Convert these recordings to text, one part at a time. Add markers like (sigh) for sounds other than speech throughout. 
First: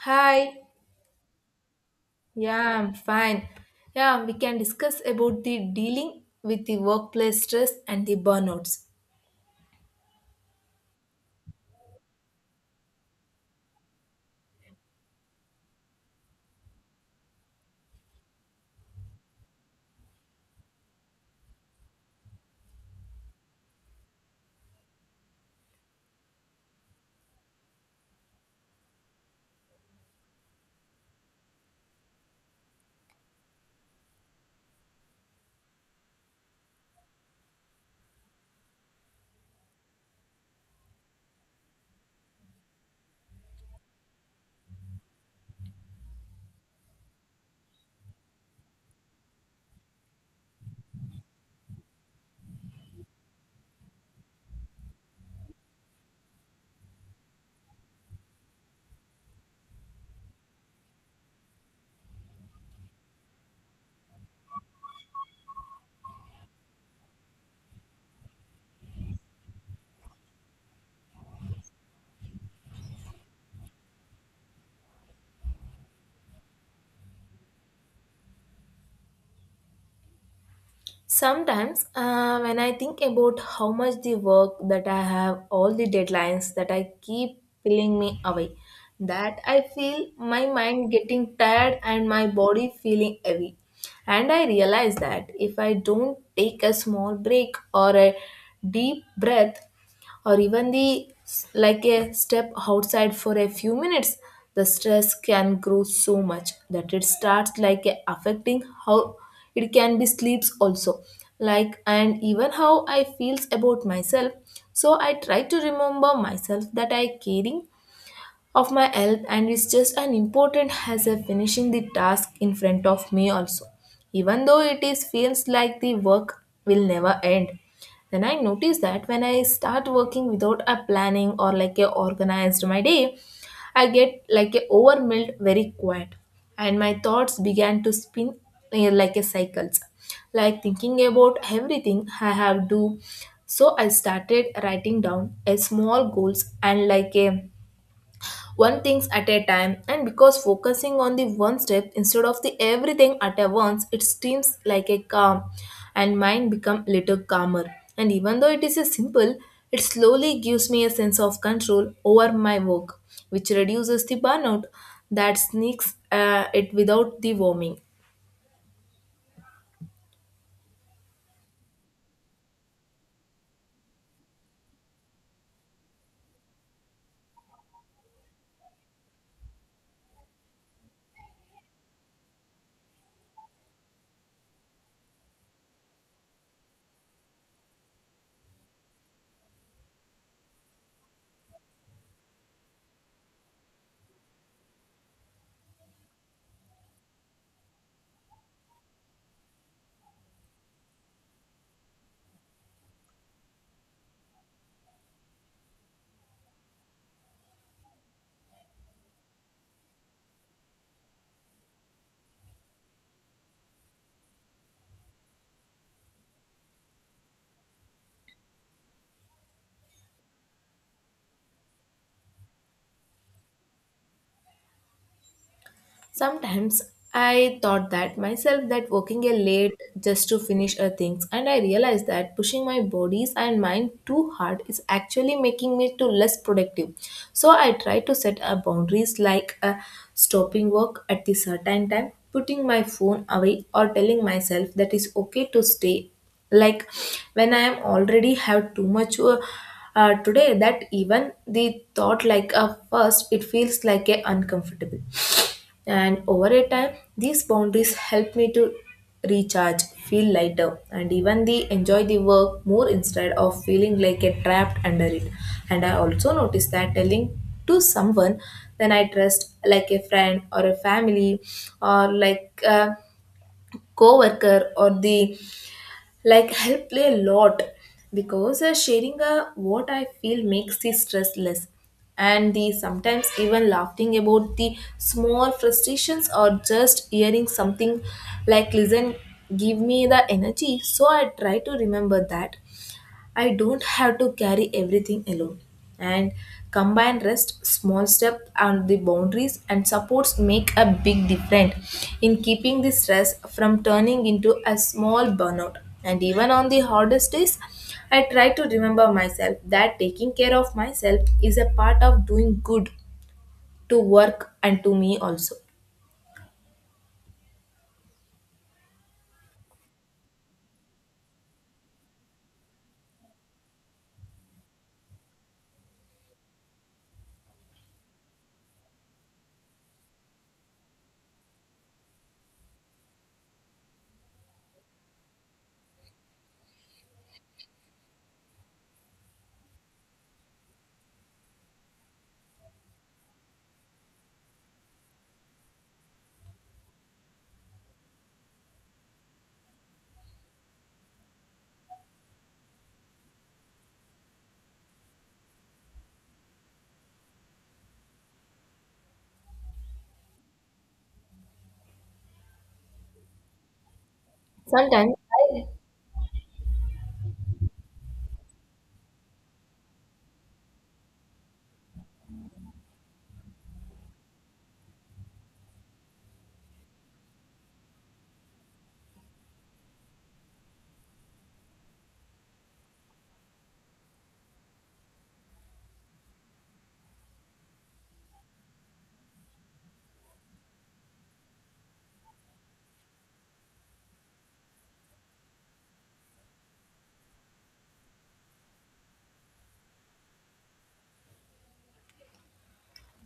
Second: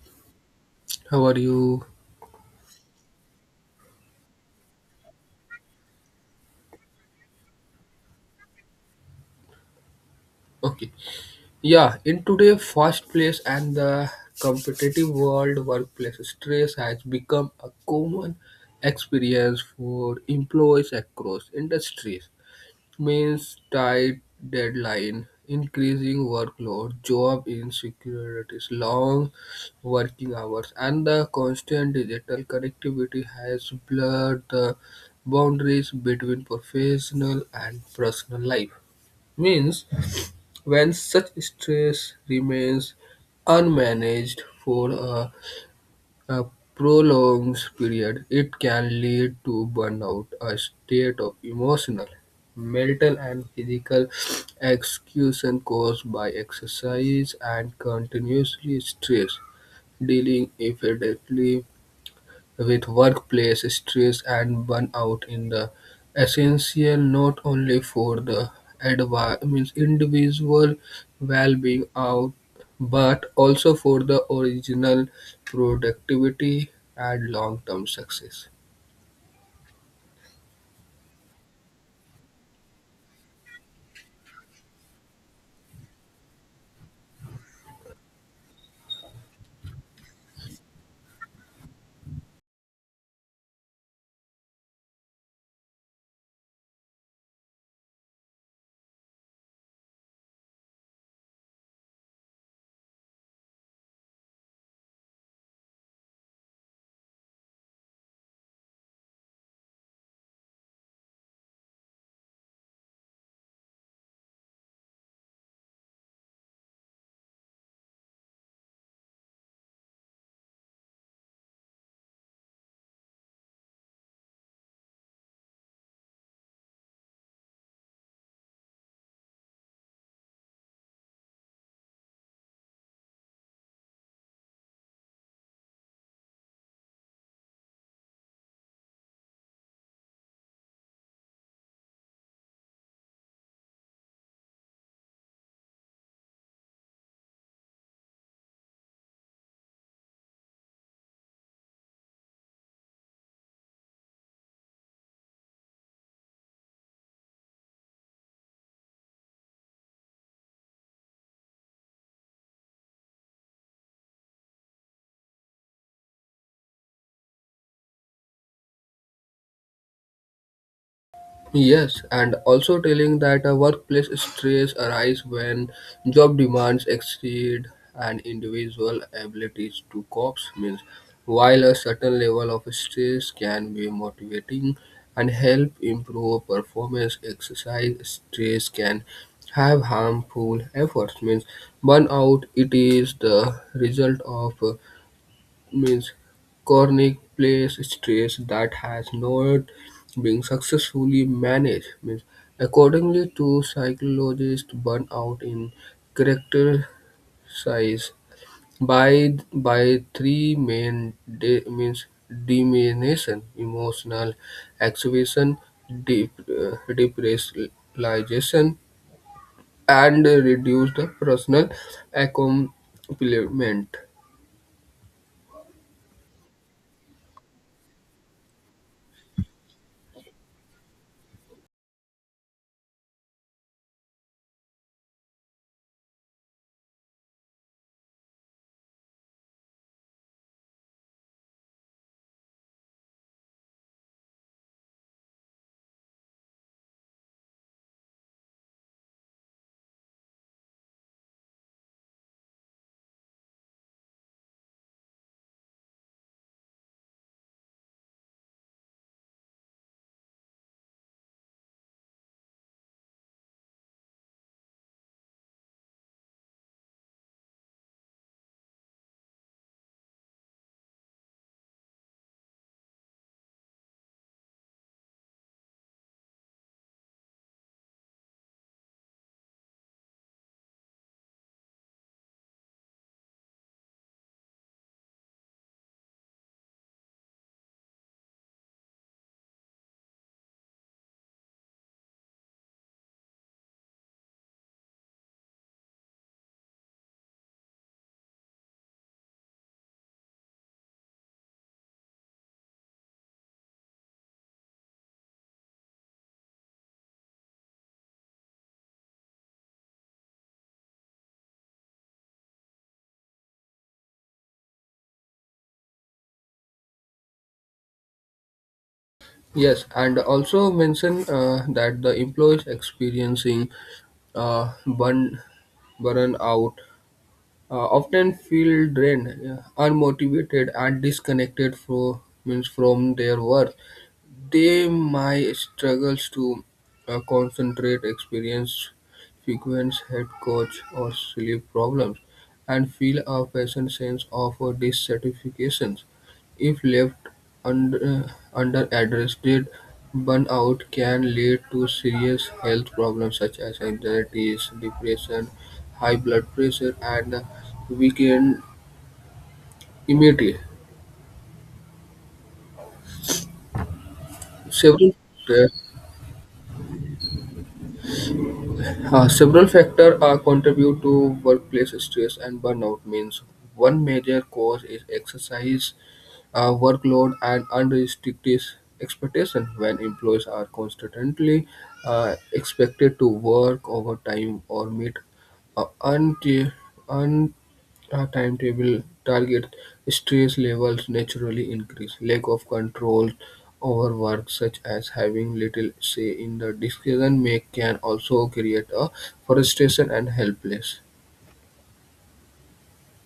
Hi. How are you? Yeah, I'm fine. Yeah, we can discuss about the dealing with the workplace stress and the burnouts. Okay. Yeah, in today's fast place and the competitive world workplace, stress has become a common experience for employees across industries. Means tight deadline, increasing workload, job insecurities, long working hours, and the constant digital connectivity has blurred the boundaries between professional and personal life. Means when such stress remains unmanaged for a prolonged period, it can lead to burnout, a state of emotional, mental, and physical exhaustion caused by exercise and continuous stress. Dealing effectively with workplace stress and burnout in the essential not only for the means individual well-being out but also for the original productivity and long-term success. Sometimes, when I think about how much the work that I have, all the deadlines that I keep pulling me away, that I feel my mind getting tired and my body feeling heavy. And I realize that if I don't take a small break or a deep breath, or even the like a step outside for a few minutes, the stress can grow so much that it starts like a affecting how it can be sleeps also, like and even how I feels about myself. So I try to remember myself that I caring of my help and it's just as important as a finishing the task in front of me also, even though it is feels like the work will never end. Then I notice that when I start working without a planning or like a organized my day, I get like a overwhelmed very quiet and my thoughts began to spin, like a cycles, like thinking about everything I have do. So I started writing down a small goals and like a one things at a time, and because focusing on the one step instead of the everything at a once, it seems like a calm and mind become little calmer. And even though it is a simple, it slowly gives me a sense of control over my work, which reduces the burnout that sneaks it without the warming. Yes, and also telling that a workplace stress arise when job demands exceed an individual abilities to cope means while a certain level of stress can be motivating and help improve performance exercise stress can have harmful efforts means burnout it is the result of means Cornish plays stress that has not been successfully managed. Means accordingly to psychologists, burnout is characterized by three main means diminution, emotional exhibition, depression, and reduce the personal accomplishment. Sometimes I thought that myself that working a late just to finish a things, and I realized that pushing my bodies and mind too hard is actually making me too less productive. So I try to set a boundaries like stopping work at the certain time, putting my phone away, or telling myself that it's okay to stay like when I am already have too much today, that even the thought like a first it feels like a uncomfortable. And over a time, these boundaries help me to recharge, feel lighter, and even the enjoy the work more instead of feeling like a trapped under it. And I also notice that telling to someone then I trust, like a friend or a family or like a co-worker or the like, help play a lot, because sharing what I feel makes the stress less. And the sometimes even laughing about the small frustrations or just hearing something like listen give me the energy. So I try to remember that I don't have to carry everything alone. And combined rest, small step, and the boundaries and supports make a big difference in keeping the stress from turning into a small burnout. And even on the hardest days, I try to remember myself that taking care of myself is a part of doing good to work and to me also. Yes, and also mention that the employees experiencing uh, burn burnout often feel drained, unmotivated, and disconnected from means from their work. They may struggle to concentrate, experience frequent head cold or sleep problems, and feel a persistent sense of dissatisfaction. If left under unaddressed, burnout can lead to serious health problems such as anxiety, depression, high blood pressure, and weakened immunity. Several Sometimes I several factors contribute to workplace stress and burnout. Means one major cause is exercise workload and unrestricted expectation. When employees are constantly expected to work overtime or meet uh, unti- our timetable targets stress levels naturally increase. Lack of control over work, such as having little say in the decision make, can also create a frustration and helpless.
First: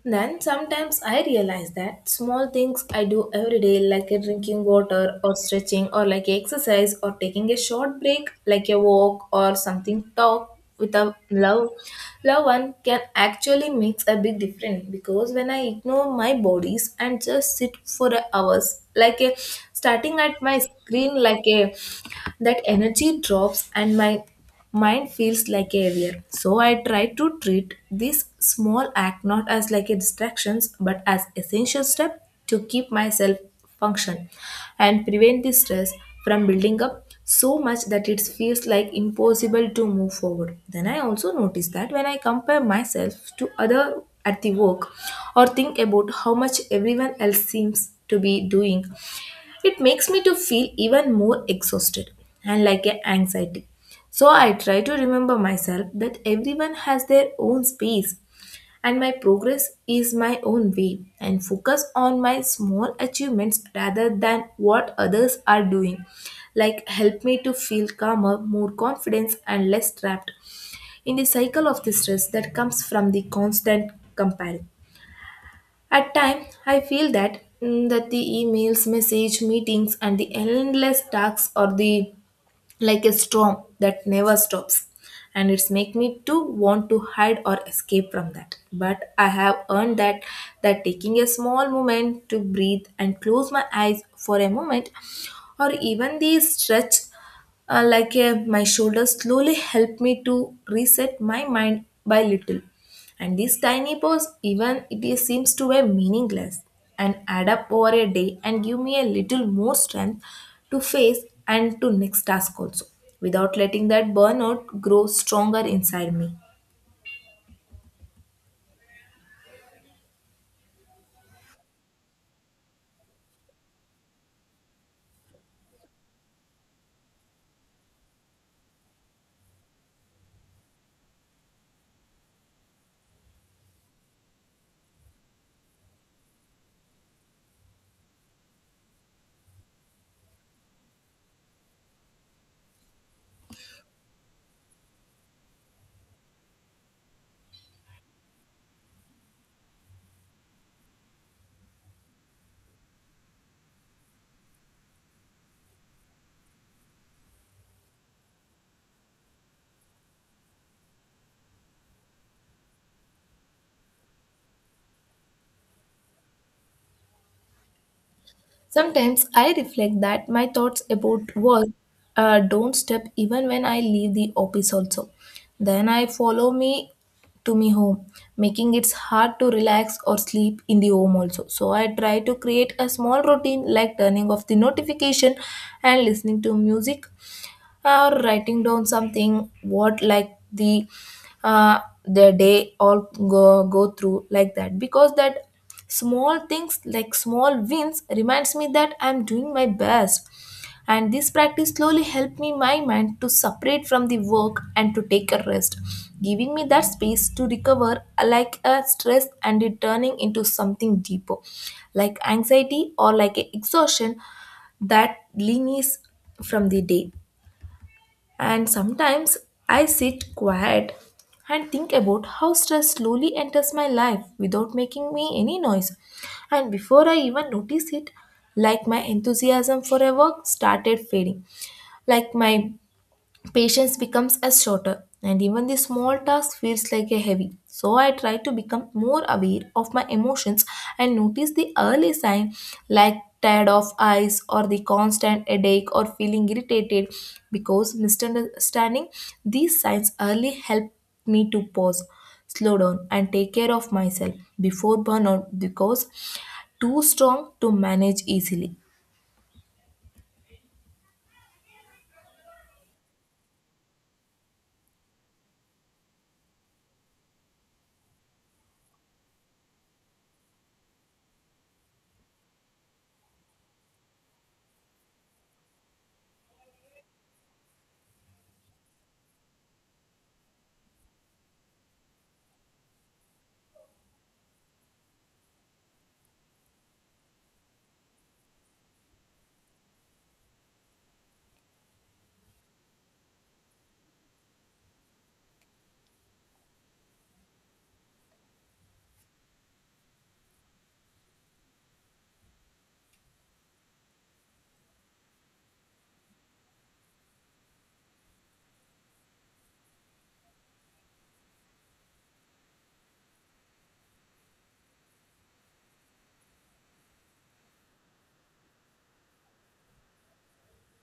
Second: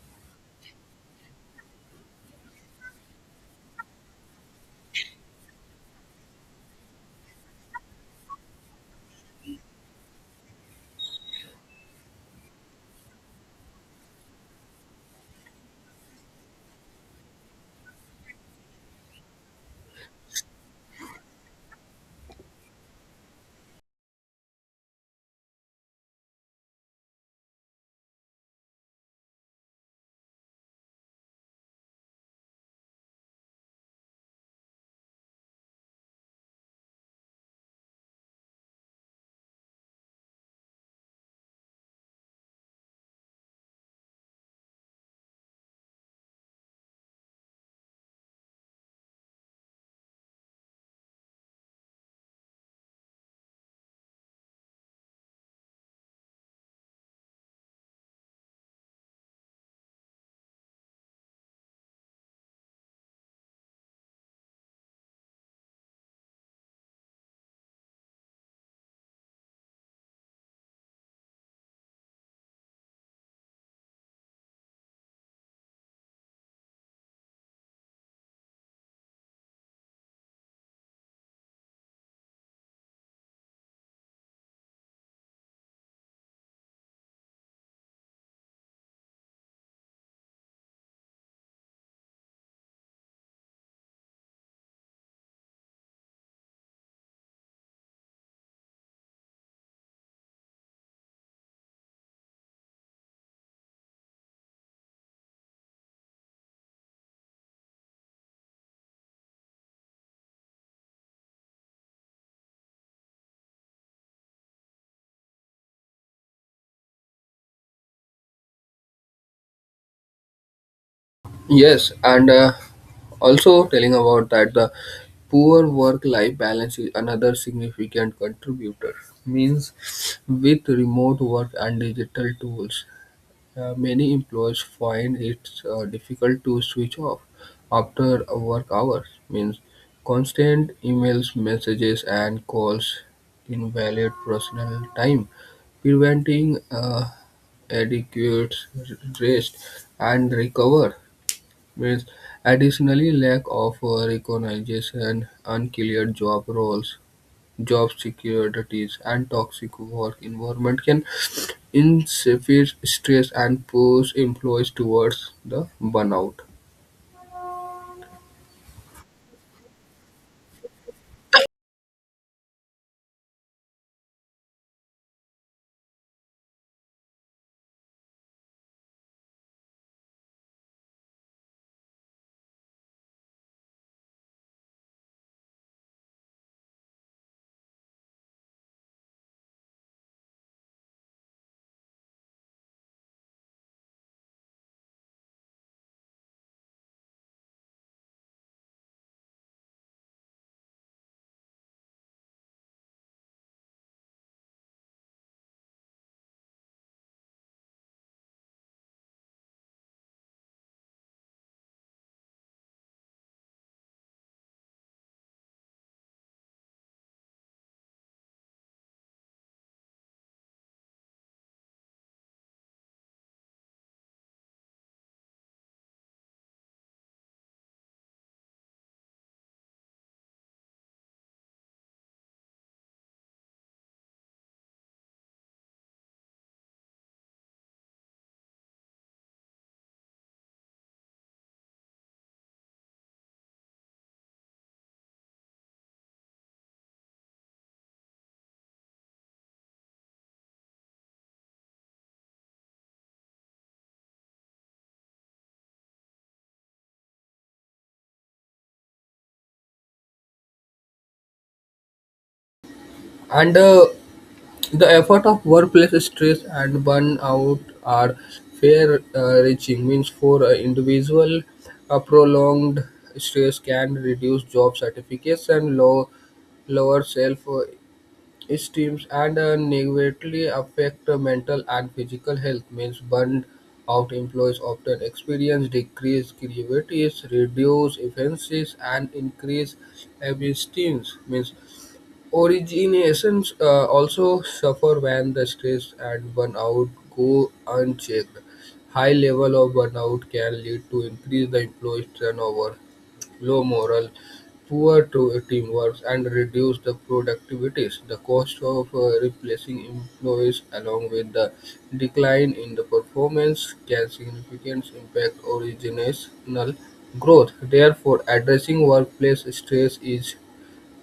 Then sometimes I realize that small things I do every day, like a drinking water or stretching, or like a exercise, or taking a short break, like a walk or something, talk with a love one, can actually makes a big difference. Because when I ignore my bodies and just sit for hours, like a starting at my screen, like a, that energy drops and my mine feels like a real. So I try to treat this small act not as like a distractions, but as essential step to keep myself function and prevent the stress from building up so much that it feels like impossible to move forward. Then I also notice that when I compare myself to other at the work or think about how much everyone else seems to be doing, it makes me to feel even more exhausted and like a anxiety. So I try to remember myself that everyone has their own space and my progress is my own way, and focus on my small achievements rather than what others are doing, like help me to feel calmer, more confidence, and less trapped in the cycle of the stress that comes from the constant comparison. At times, I feel that that the emails, message, meetings, and the endless tasks are the like a storm that never stops, and it's make me to want to hide or escape from that. But I have earned that that taking a small moment to breathe and close my eyes for a moment, or even the stretch my shoulders slowly help me to reset my mind by little. And this tiny pause, even it is, seems to be meaningless and add up over a day and give me a little more strength to face and to next task also, without letting that burnout grow stronger inside me. Yes, and also telling about that the poor work-life balance is another significant contributor. Means with remote work and digital tools, many employees find it difficult to switch off after work hours. Means constant emails, messages, and calls invalid personal time, preventing adequate rest and recover. Means additionally lack of recognition, unclear job roles, job securities, and toxic work environment can inspire stress and push employees towards the burnout. Sometimes I reflect that my thoughts about work don't stop even when I leave the office also. Then I follow me to me home, making it hard to relax or sleep in the home also. So I try to create a small routine, like turning off the notification and listening to music or writing down something what like uh, the day all go, go through like that, because that small things like small wins reminds me that I'm doing my best. And this practice slowly helped me my mind to separate from the work and to take a rest, giving me that space to recover like a stress and it turning into something deeper, like anxiety or like a exhaustion that lingers from the day. And sometimes I sit quiet and think about how stress slowly enters my life without making me any noise. And before I even notice it, like my enthusiasm for a work started fading, like my patience becomes as shorter and even the small task feels like a heavy. So I try to become more aware of my emotions and notice the early sign, like tired of eyes or the constant headache or feeling irritated, because misunderstanding these signs early help me to pause, slow down, and take care of myself before burnout because too strong to manage easily. And the effort of workplace stress and burnout are fair reaching means for an individual a prolonged stress can reduce job satisfaction low, lower self extremes and negatively affect mental and physical health. Means burned out employees often experience decreased creativity, reduced efficiencies, and increased esteem. Means originations also suffer when the stress and burnout go unchecked. High level of burnout can lead to increase the employee turnover, low morale, poor to teamwork and reduce the productivities, the cost of replacing employees along with the decline in the performance can significantly impact organizational growth. Therefore, addressing workplace stress is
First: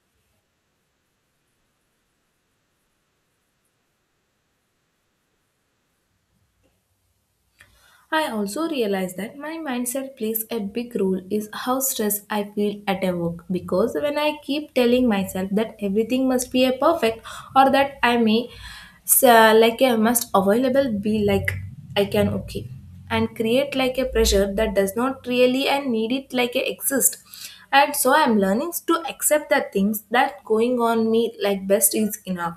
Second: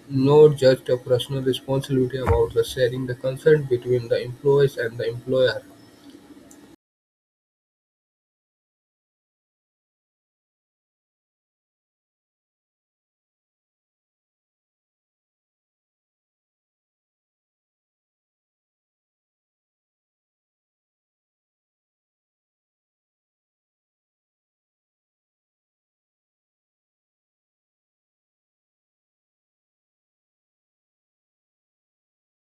not just a personal responsibility about the sharing the concern between the employees and the employer. I also realize that my mindset plays a big role is how stressed I feel at a work, because when I keep telling myself that everything must be a perfect or that I may so, like a must available be like I can okay, and create like a pressure that does not really and need it like a exist. And so I'm learning to accept the things that going on me, like best is enough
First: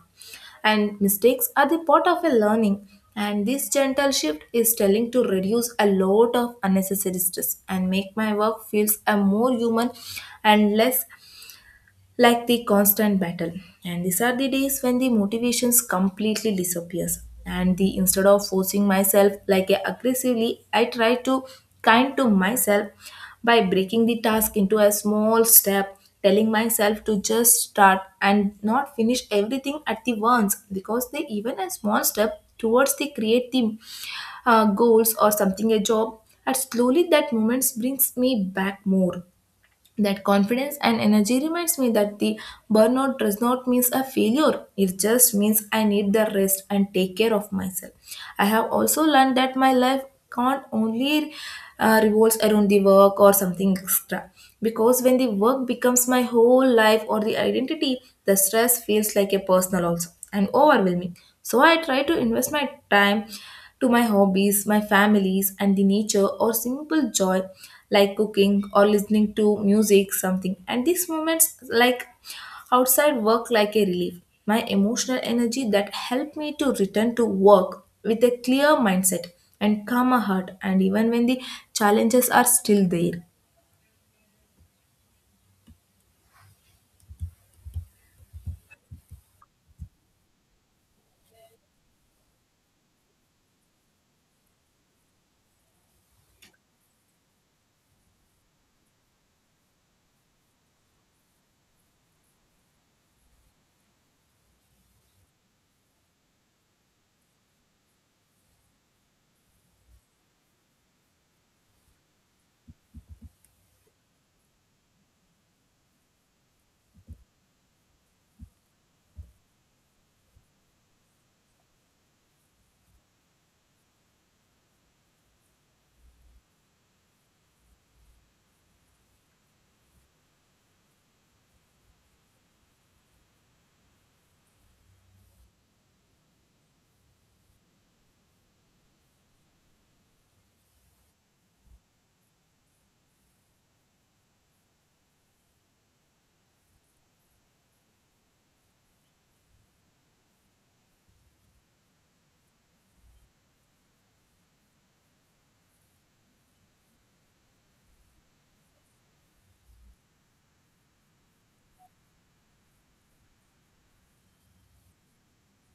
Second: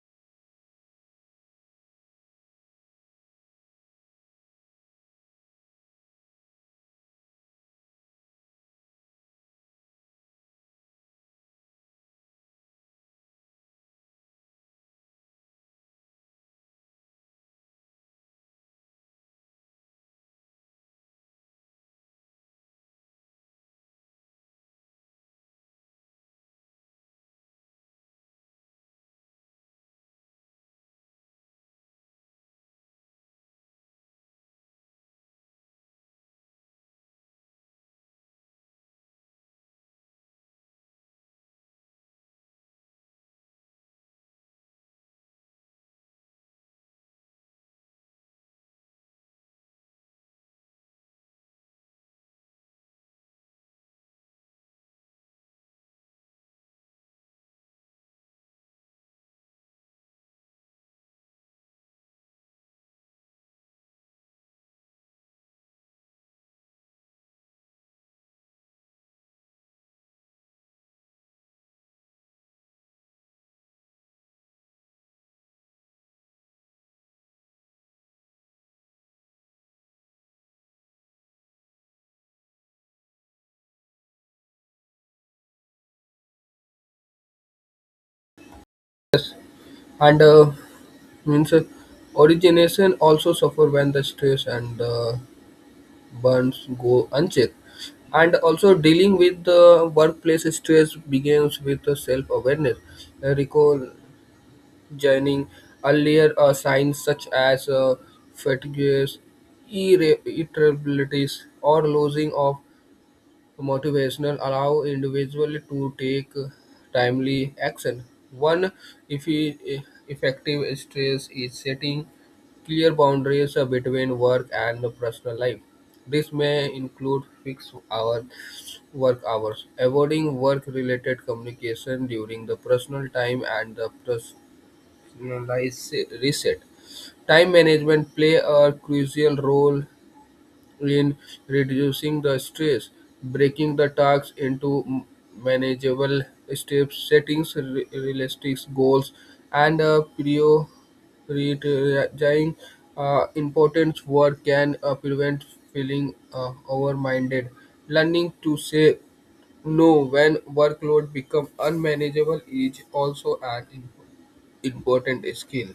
and mistakes are the part of a learning. And this gentle shift is telling to reduce a lot of unnecessary stress and make my work feels a more human and less like the constant battle. And these are the days when the motivations completely disappears, and the instead of forcing myself like a aggressively, I try to kind to myself by breaking the task into a small step, telling myself to just start and not finish everything at the once, because they even a small step towards the create the goals or something a job. And slowly that moments brings me back more that confidence and energy, reminds me that the burnout does not mean a failure, it just means I need the rest and take care of myself. I have also learned that my life can't only revolves around the work or something extra, because when the work becomes my whole life or the identity, the stress feels like a personal also and overwhelming. So I try to invest my time to my hobbies, my families, and the nature, or simple joy, like cooking or listening to music, something. And these moments, like outside work, like a relief. My emotional energy that helped me to return to work with a clear mindset and calmer heart, and even when the challenges are still there. And means origination also suffer when the stress and the burns go unchecked. And also dealing with the workplace stress begins with the self-awareness. Recognizing earlier signs such as fatigue, irritabilities, or losing of motivational allow individual to take timely action. One effi- effective stress is setting clear boundaries between work and personal life. This may include fixed hour work hours, avoiding work-related communication during the personal time and the personalized reset. Time management play a crucial role in reducing the stress, breaking the tasks into manageable steps, setting realistic goals, and prioritizing important work can prevent feeling overminded. Learning to say no when workload becomes unmanageable is also an important skill.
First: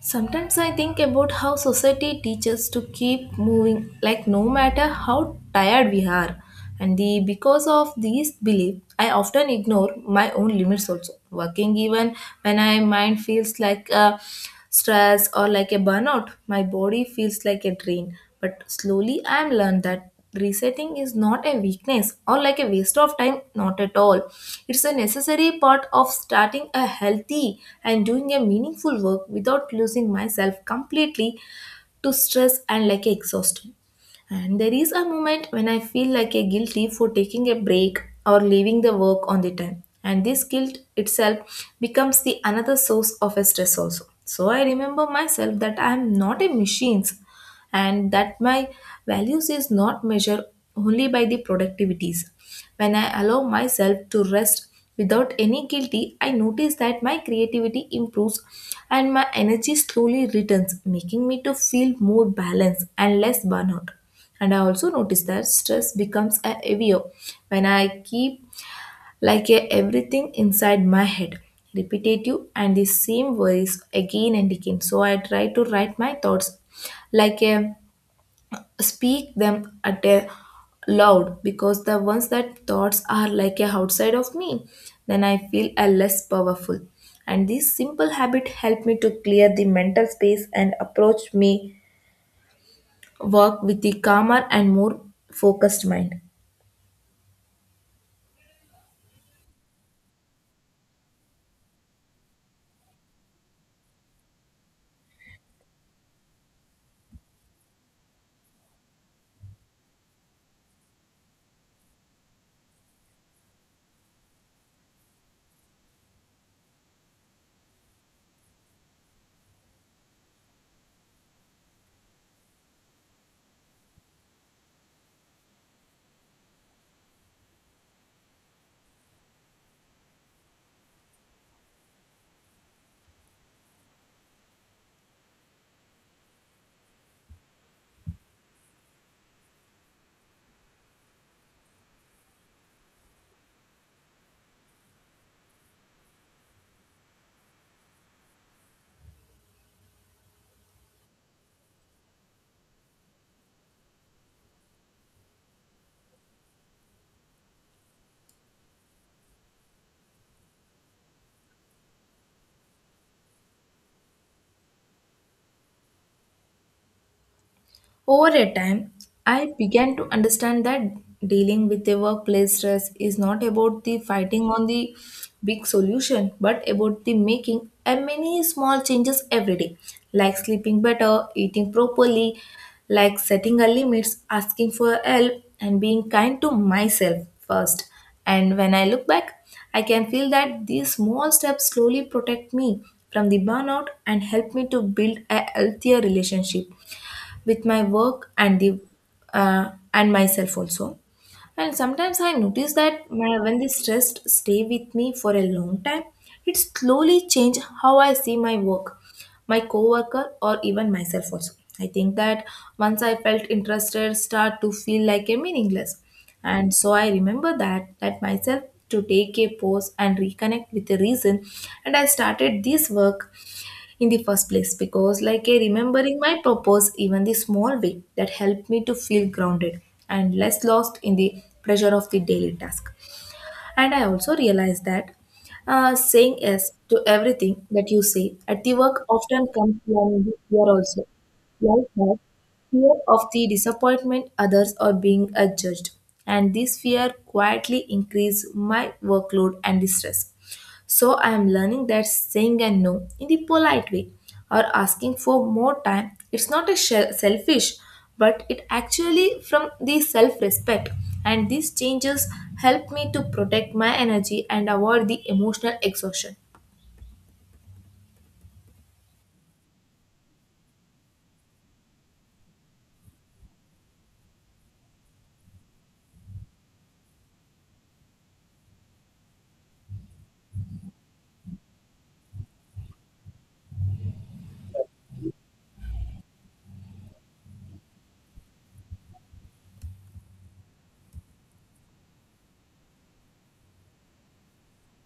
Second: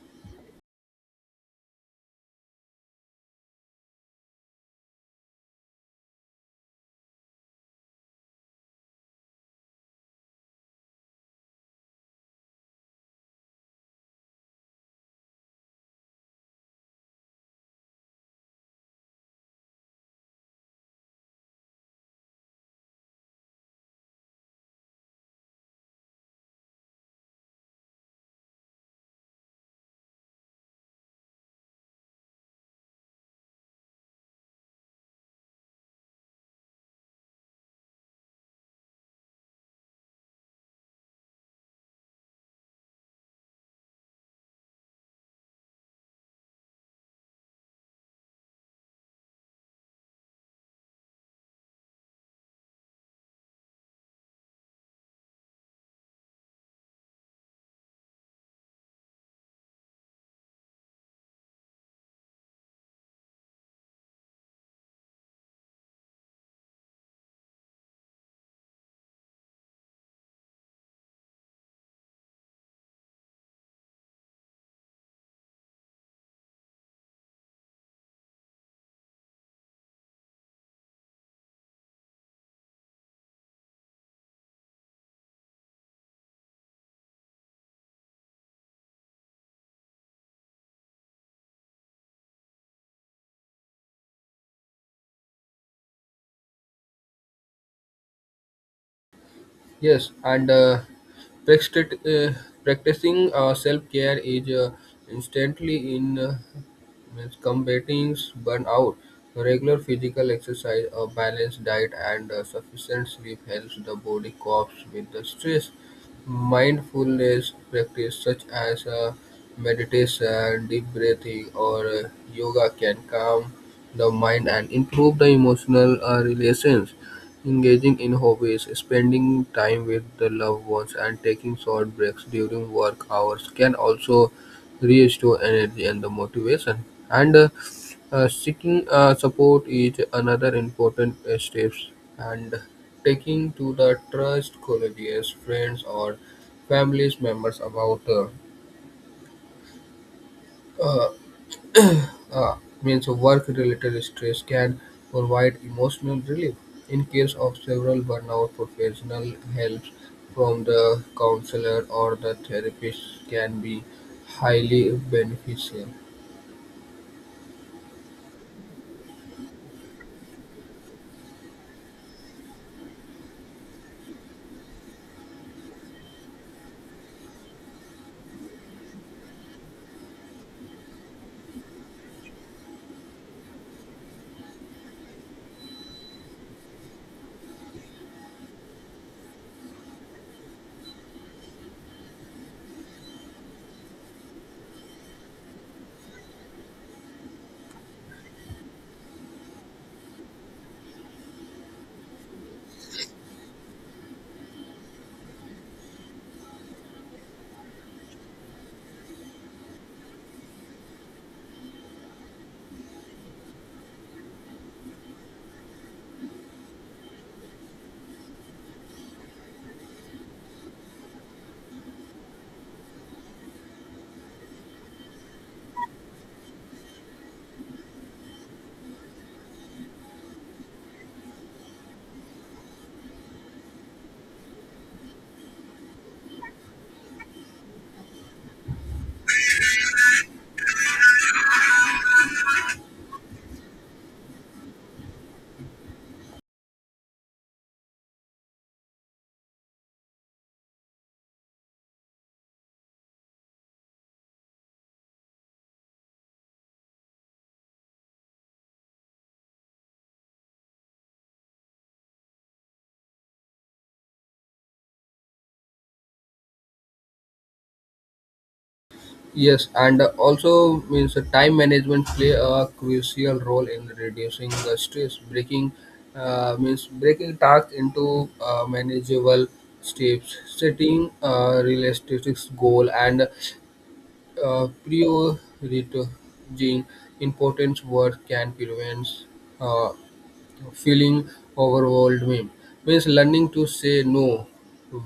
Sometimes I think about how society teaches to keep moving, like no matter how tired we are. And the because of these belief, I often ignore my own limits also. Working even when my mind feels like a stress or like a burnout, my body feels like a drain. But slowly I am learned that resetting is not a weakness or like a waste of time, not at all, it's a necessary part of starting a healthy and doing a meaningful work without losing myself completely to stress and like exhaustion. And there is a moment when I feel like a guilty for taking a break or leaving the work on the time. And this guilt itself becomes the another source of a stress also. So I remember myself that I am not a machine, and that my values is not measured only by the productivities. When I allow myself to rest without any guilty, I notice that my creativity improves and my energy slowly returns, making me to feel more balanced and less burnout. And I also notice that stress becomes a heavier when I keep like a everything inside my head repetitive and the same worries again and again. So I try to write my thoughts, like a speak them at a loud, because the ones that thoughts are like a outside of me, then I feel a less powerful. And this simple habit helped me to clear the mental space and approach me work with the calmer and more focused mind. Yes, and practic- uh, practicing self-care is instantly in means combating burnout. Regular physical exercise, a balanced diet, and sufficient sleep helps the body cope with the stress. Mindfulness practice such as meditation, deep breathing, or yoga can calm the mind and improve the emotional relations. Engaging in hobbies, spending time with the loved ones, and taking short breaks during work hours can also restore energy and the motivation. And seeking support is another important steps. And taking to the trust colleagues, friends, or families members about uh, Uh, means work-related stress can provide emotional relief. In case of several burnout, professional help from the counselor or the therapist can be highly beneficial. Over a time, I began to understand that dealing with a workplace stress is not about the fighting on the big solution, but about the making a many small changes every day, like sleeping better, eating properly, like setting a limits, asking for help, and being kind to myself first. And when I look back, I can feel that these small steps slowly protect me from the burnout and help me to build a healthier relationship with my work and the and myself also. And sometimes I notice that my, when the stress stay with me for a long time, it slowly change how I see my work, my coworker, or even myself also. I think that once I felt interested, start to feel like a meaningless, and so I remember that myself to take a pause and reconnect with the reason, and I started this work in the first place because like a remembering my purpose even the small way that helped me to feel grounded and less lost in the pressure of the daily task. And I also realized that saying yes to everything that you say at the work often comes from the fear also, like that fear of the disappointment others are being judged. And this fear quietly increased my workload and the stress. So I am learning that saying a no in the polite way or asking for more time, it's not a selfish, but it actually from the self-respect. And these changes help me to protect my energy and avoid the emotional exhaustion. Yes, and also means the time management play a crucial role in reducing the stress. Breaking tasks into manageable steps, setting realistic goal and prioritizing important work can prevent uh, feeling overwhelmed. Means learning to say no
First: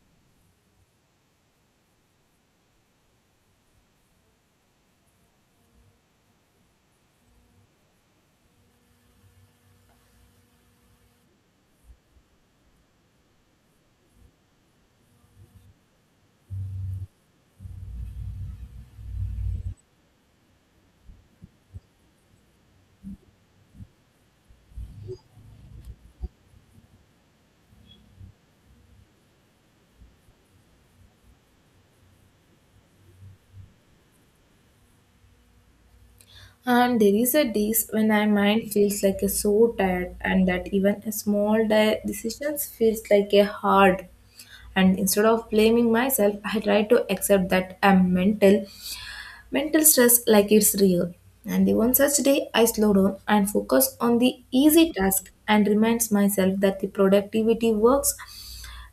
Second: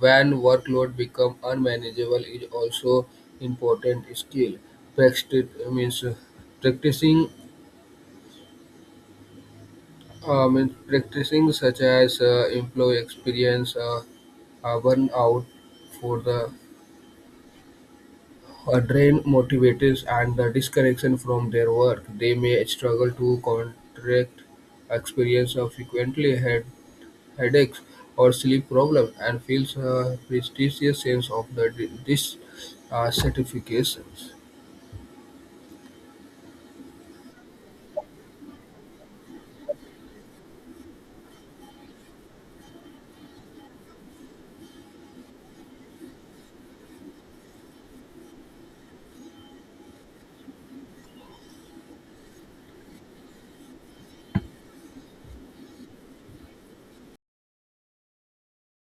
when workload become unmanageable is also important skill. Practice means practicing means practicing such as employee experience burnout for the drained, motivators and the disconnection from their work, they may struggle to contract, experience of frequently head, headaches or sleep problems, and feels a prestigious sense of the dis- satisfaction. And there is a days when my mind feels like a so tired and that even a small decisions feels like a hard. And instead of blaming myself, I try to accept that I'm mental stress like it's real. And the one such day I slow down and focus on the easy task and reminds myself that the productivity works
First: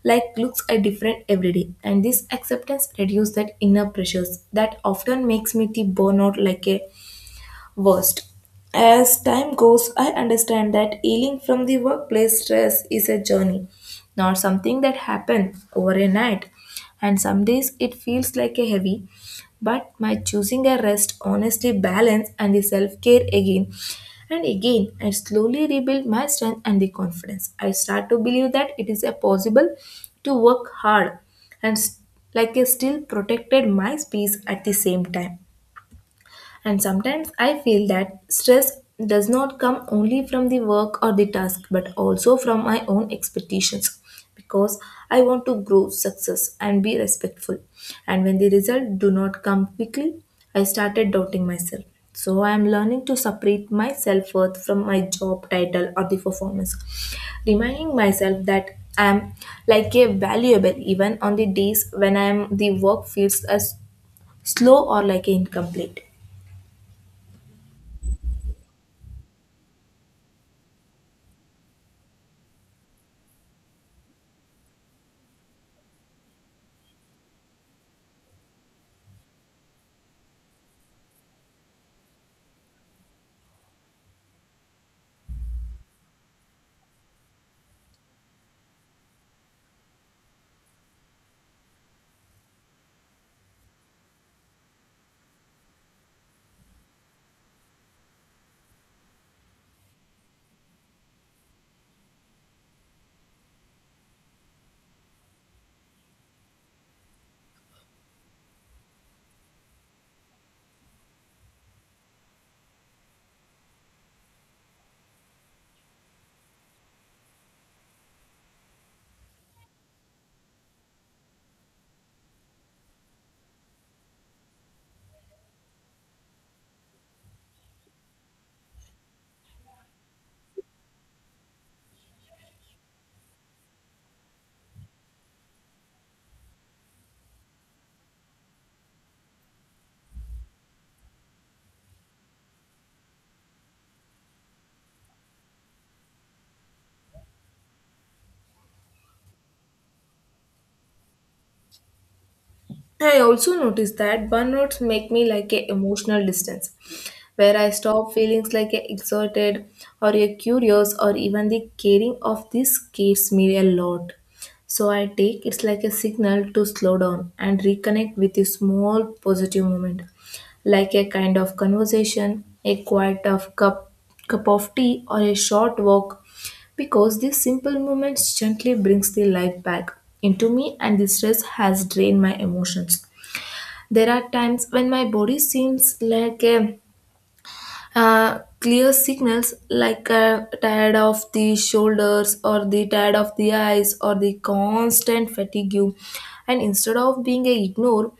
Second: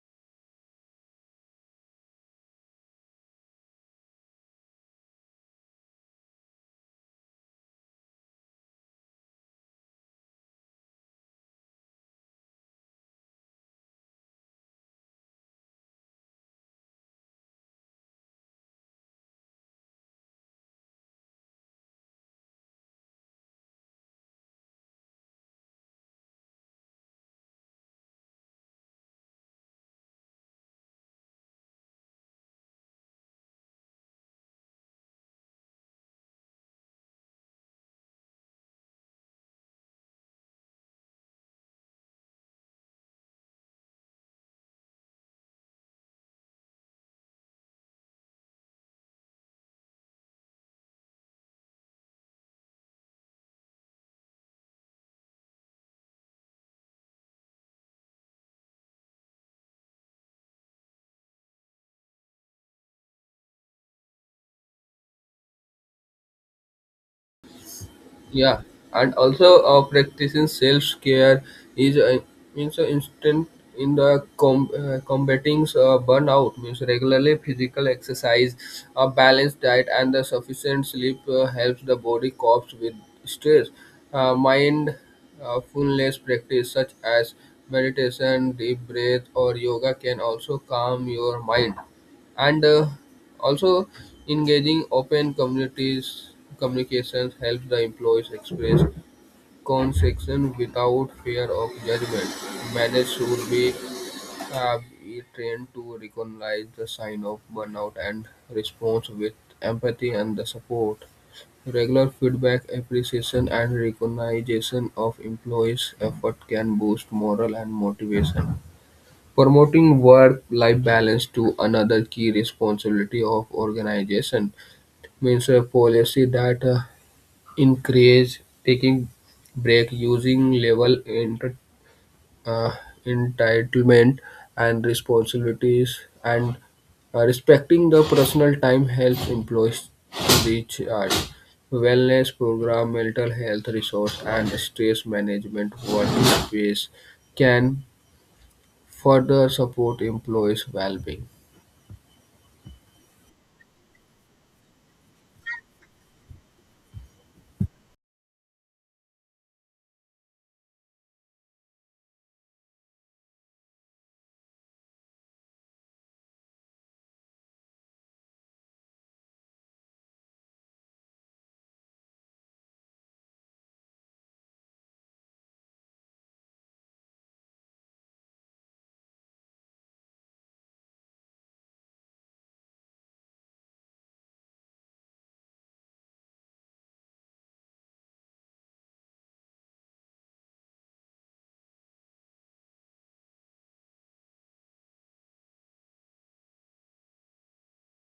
like looks are different every day. And this acceptance reduces that inner pressures that often makes me the burnout like a worst. As time goes, I understand that healing from the workplace stress is a journey, not something that happens overnight. And some days it feels like a heavy, but my choosing a rest, honestly, balance, and the self care again and again, I slowly rebuild my strength and the confidence. I start to believe that it is a possible to work hard and like I still protected my space at the same time. And sometimes I feel that stress does not come only from the work or the task, but also from my own expectations, because I want to grow success and be respectful. And when the result do not come quickly, I started doubting myself. So I am learning to separate my self-worth from my job title or the performance, reminding myself that I am like a valuable even on the days when I am the work feels as slow or like incomplete. Yeah, and also practicing self-care is means instant in the combating burnout means regularly physical exercise, a balanced diet, and the sufficient sleep helps the body copes with stress. Mind fullness practice such as meditation, deep breath, or yoga can also calm your mind and also engaging open communities communications helps the employees express conviction without fear of judgment. Managers should be trained to recognize the sign of burnout and response with empathy and the support. Regular feedback, appreciation and recognition of employees effort can boost morale and motivation. Promoting work-life balance, to another key responsibility of organization means a policy that encourages taking break, using level uh, entitlement and responsibilities, and respecting the personal time helps employees to recharge. Wellness program, mental health resource, and stress management workspace can further support employees' well-being. I also noticed that burnouts make me like a emotional distance, where I stop feelings like a exerted or a curious or even the caring of this scares me a lot. So I take it's like a signal to slow down and reconnect with a small positive moment, like a kind of conversation, a quiet of cup of tea or a short walk, because these simple moments gently brings the life back into me and the stress has drained my emotions. There are times when my body seems like a clear signals, like tired of the shoulders or the tired of the eyes or the constant fatigue. And instead of being a ignore,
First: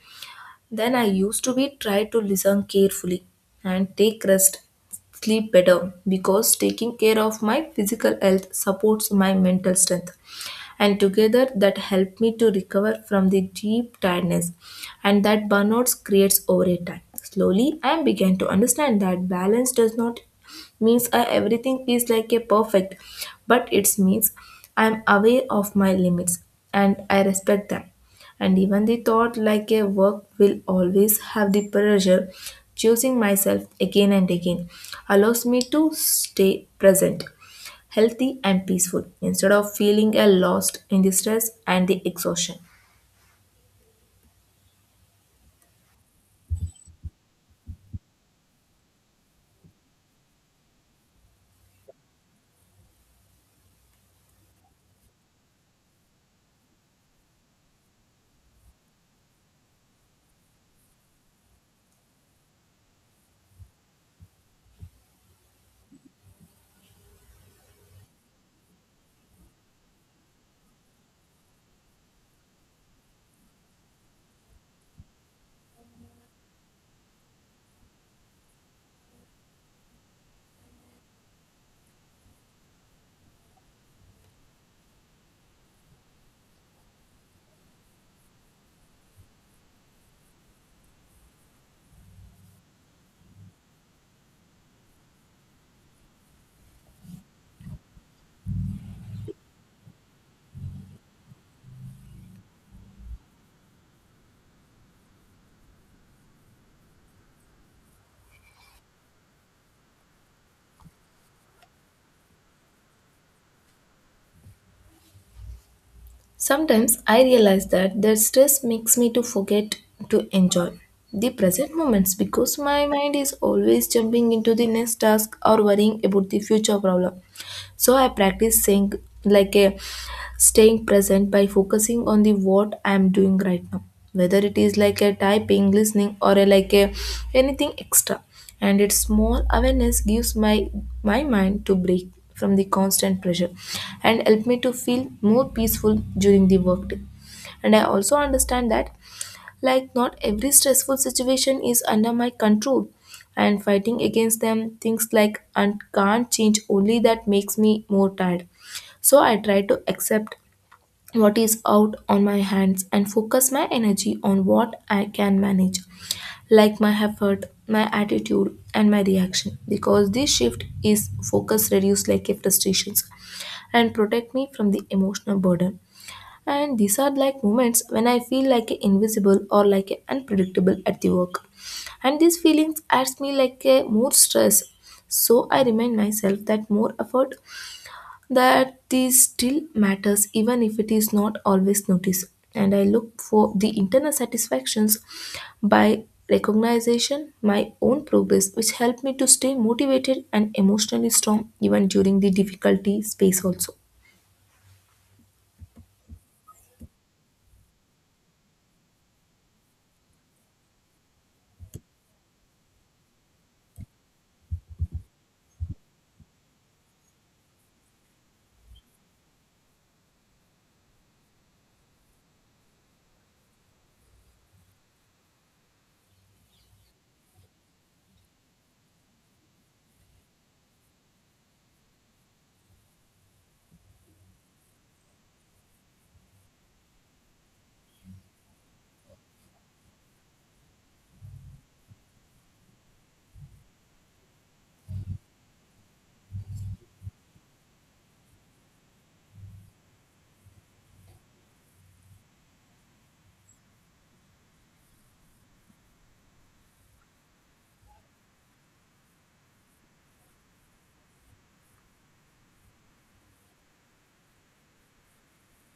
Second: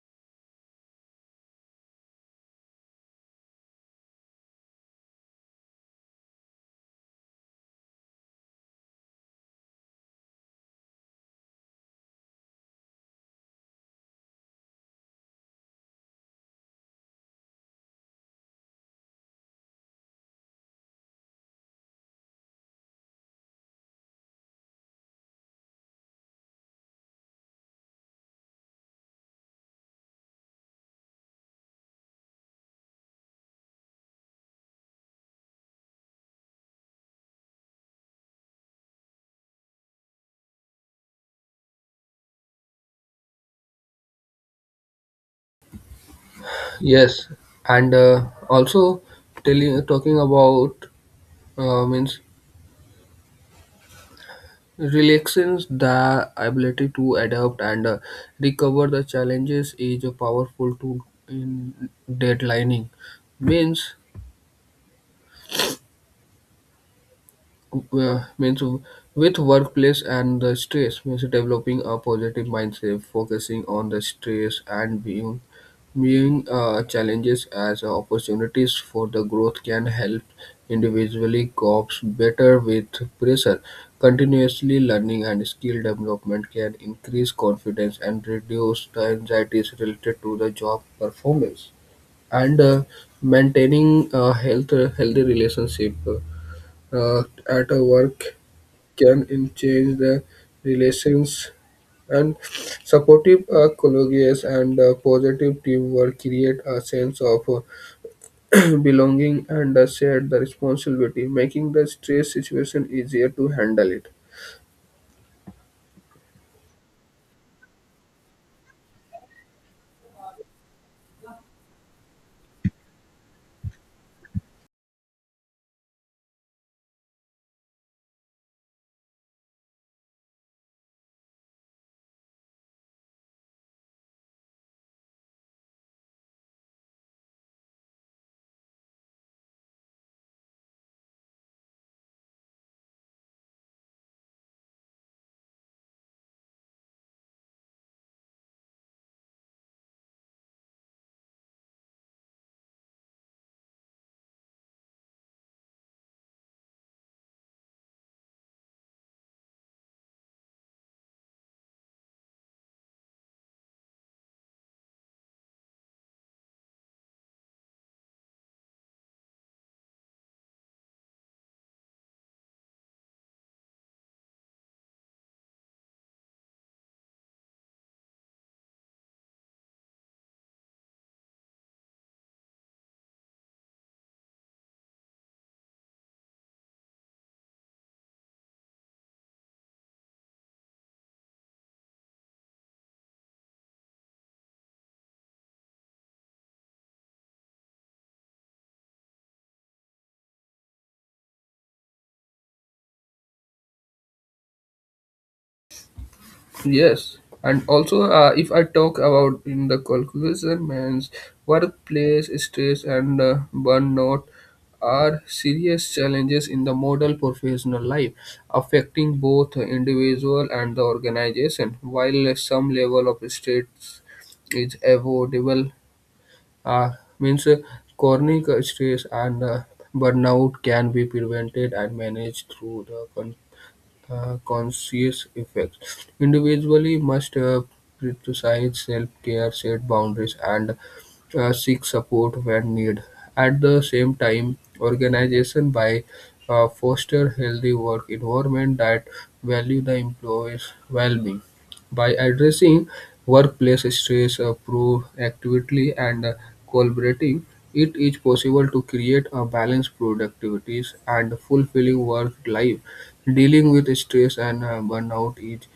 then I used to be try to listen carefully and take rest, sleep better, because taking care of my physical health supports my mental strength, and together that helped me to recover from the deep tiredness and that burnout creates over a time. Slowly I began to understand that balance does not means everything is like a perfect, but it means I am aware of my limits and I respect them. And even the thought like a work will always have the pressure, choosing myself again and again allows me to stay present, healthy and peaceful instead of feeling a lost in the stress and the exhaustion. Yes, and also telling talking about means relaxing the ability to adapt and recover the challenges is a powerful tool in deadlining. Means means With workplace and the stress means developing a positive mindset focusing on the stress and being viewing challenges as opportunities for the growth can help individually cope better with pressure. Continuously learning and skill development can increase confidence and reduce the anxieties related to the job performance, and maintaining a healthy relationship uh, at a work can in change the relations, and supportive colleagues and positive teamwork create a sense of (clears throat) belonging and share the responsibility making the stress situation easier to handle it. Sometimes I realize that the stress makes me to forget to enjoy the present moments because my mind is always jumping into the next task or worrying about the future problem. So I practice saying like a staying present by focusing on the what I am doing right now, whether it is like a typing, listening or a, like a anything extra. And its small awareness gives my mind to break from the constant pressure and help me to feel more peaceful during the workday. And I also understand that like not every stressful situation is under my control, and fighting against them things like and can't change only that makes me more tired. So I try to accept what is out on my hands and focus my energy on what I can manage, like my effort, my attitude, and my reaction. Because this shift is focus reduce like a frustrations and protect me from the emotional burden. And these are like moments when I feel like a invisible or like a unpredictable at the work. And these feelings adds me like a more stress. So I remind myself that more effort that this still matters even if it is not always noticed, and I look for the internal satisfactions by recognition my own progress, which help me to stay motivated and emotionally strong even during the difficulty space also. Yes, and also if I talk about in the conclusion, means workplace stress and burnout are serious challenges in the modern professional life, affecting both the individual and the organization. While some level of stress is avoidable, uh, means chronic stress and burnout can be prevented and managed through the conscious effects. Individually must prioritize self-care, set boundaries, and seek support when needed. At the same time, organization by foster healthy work environment that value the employees' well-being. By addressing workplace stress proactively and collaborating, it is possible to create a balanced productivities and fulfilling work life. Dealing with stress and burnout is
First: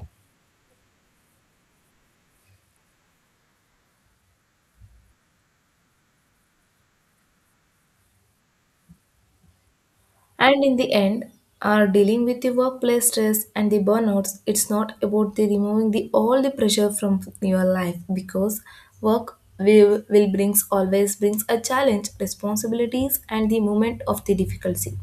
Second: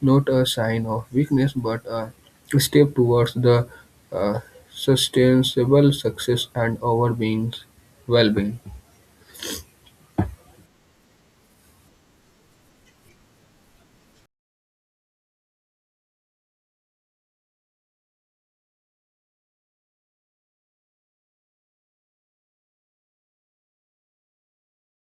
not a sign of weakness, but a step towards the uh, sustainable success and our being's well-being. And in the end, are dealing with the workplace stress and the burnouts, it's not about the removing the all the pressure from your life because work will brings always brings a challenge, responsibilities and the moment of the difficulty.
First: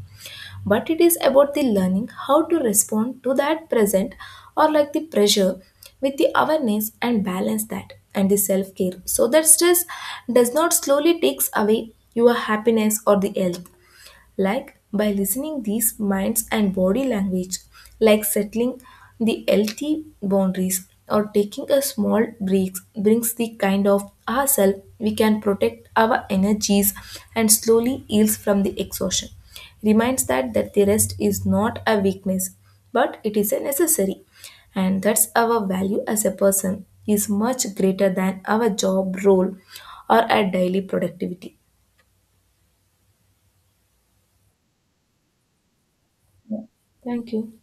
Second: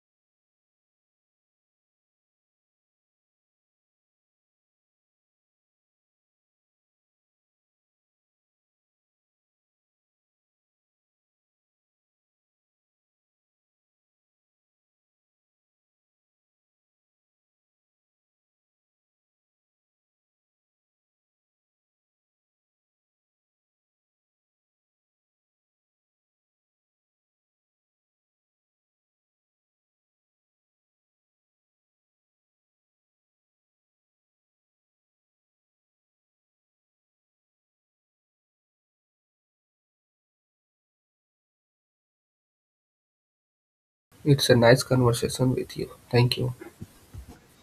But it is about the learning how to respond to that present or like the pressure with the awareness and balance that and the self care so that stress does not slowly takes away your happiness or the health, like by listening these minds and body language, like settling the healthy boundaries or taking a small break brings the kind of ourself we can protect our energies and slowly heals from the exhaustion. Reminds that the rest is not a weakness but it is a necessary, and that's our value as a person is much greater than our job role or our daily productivity. It's a nice conversation with you. Thank you. Thank you.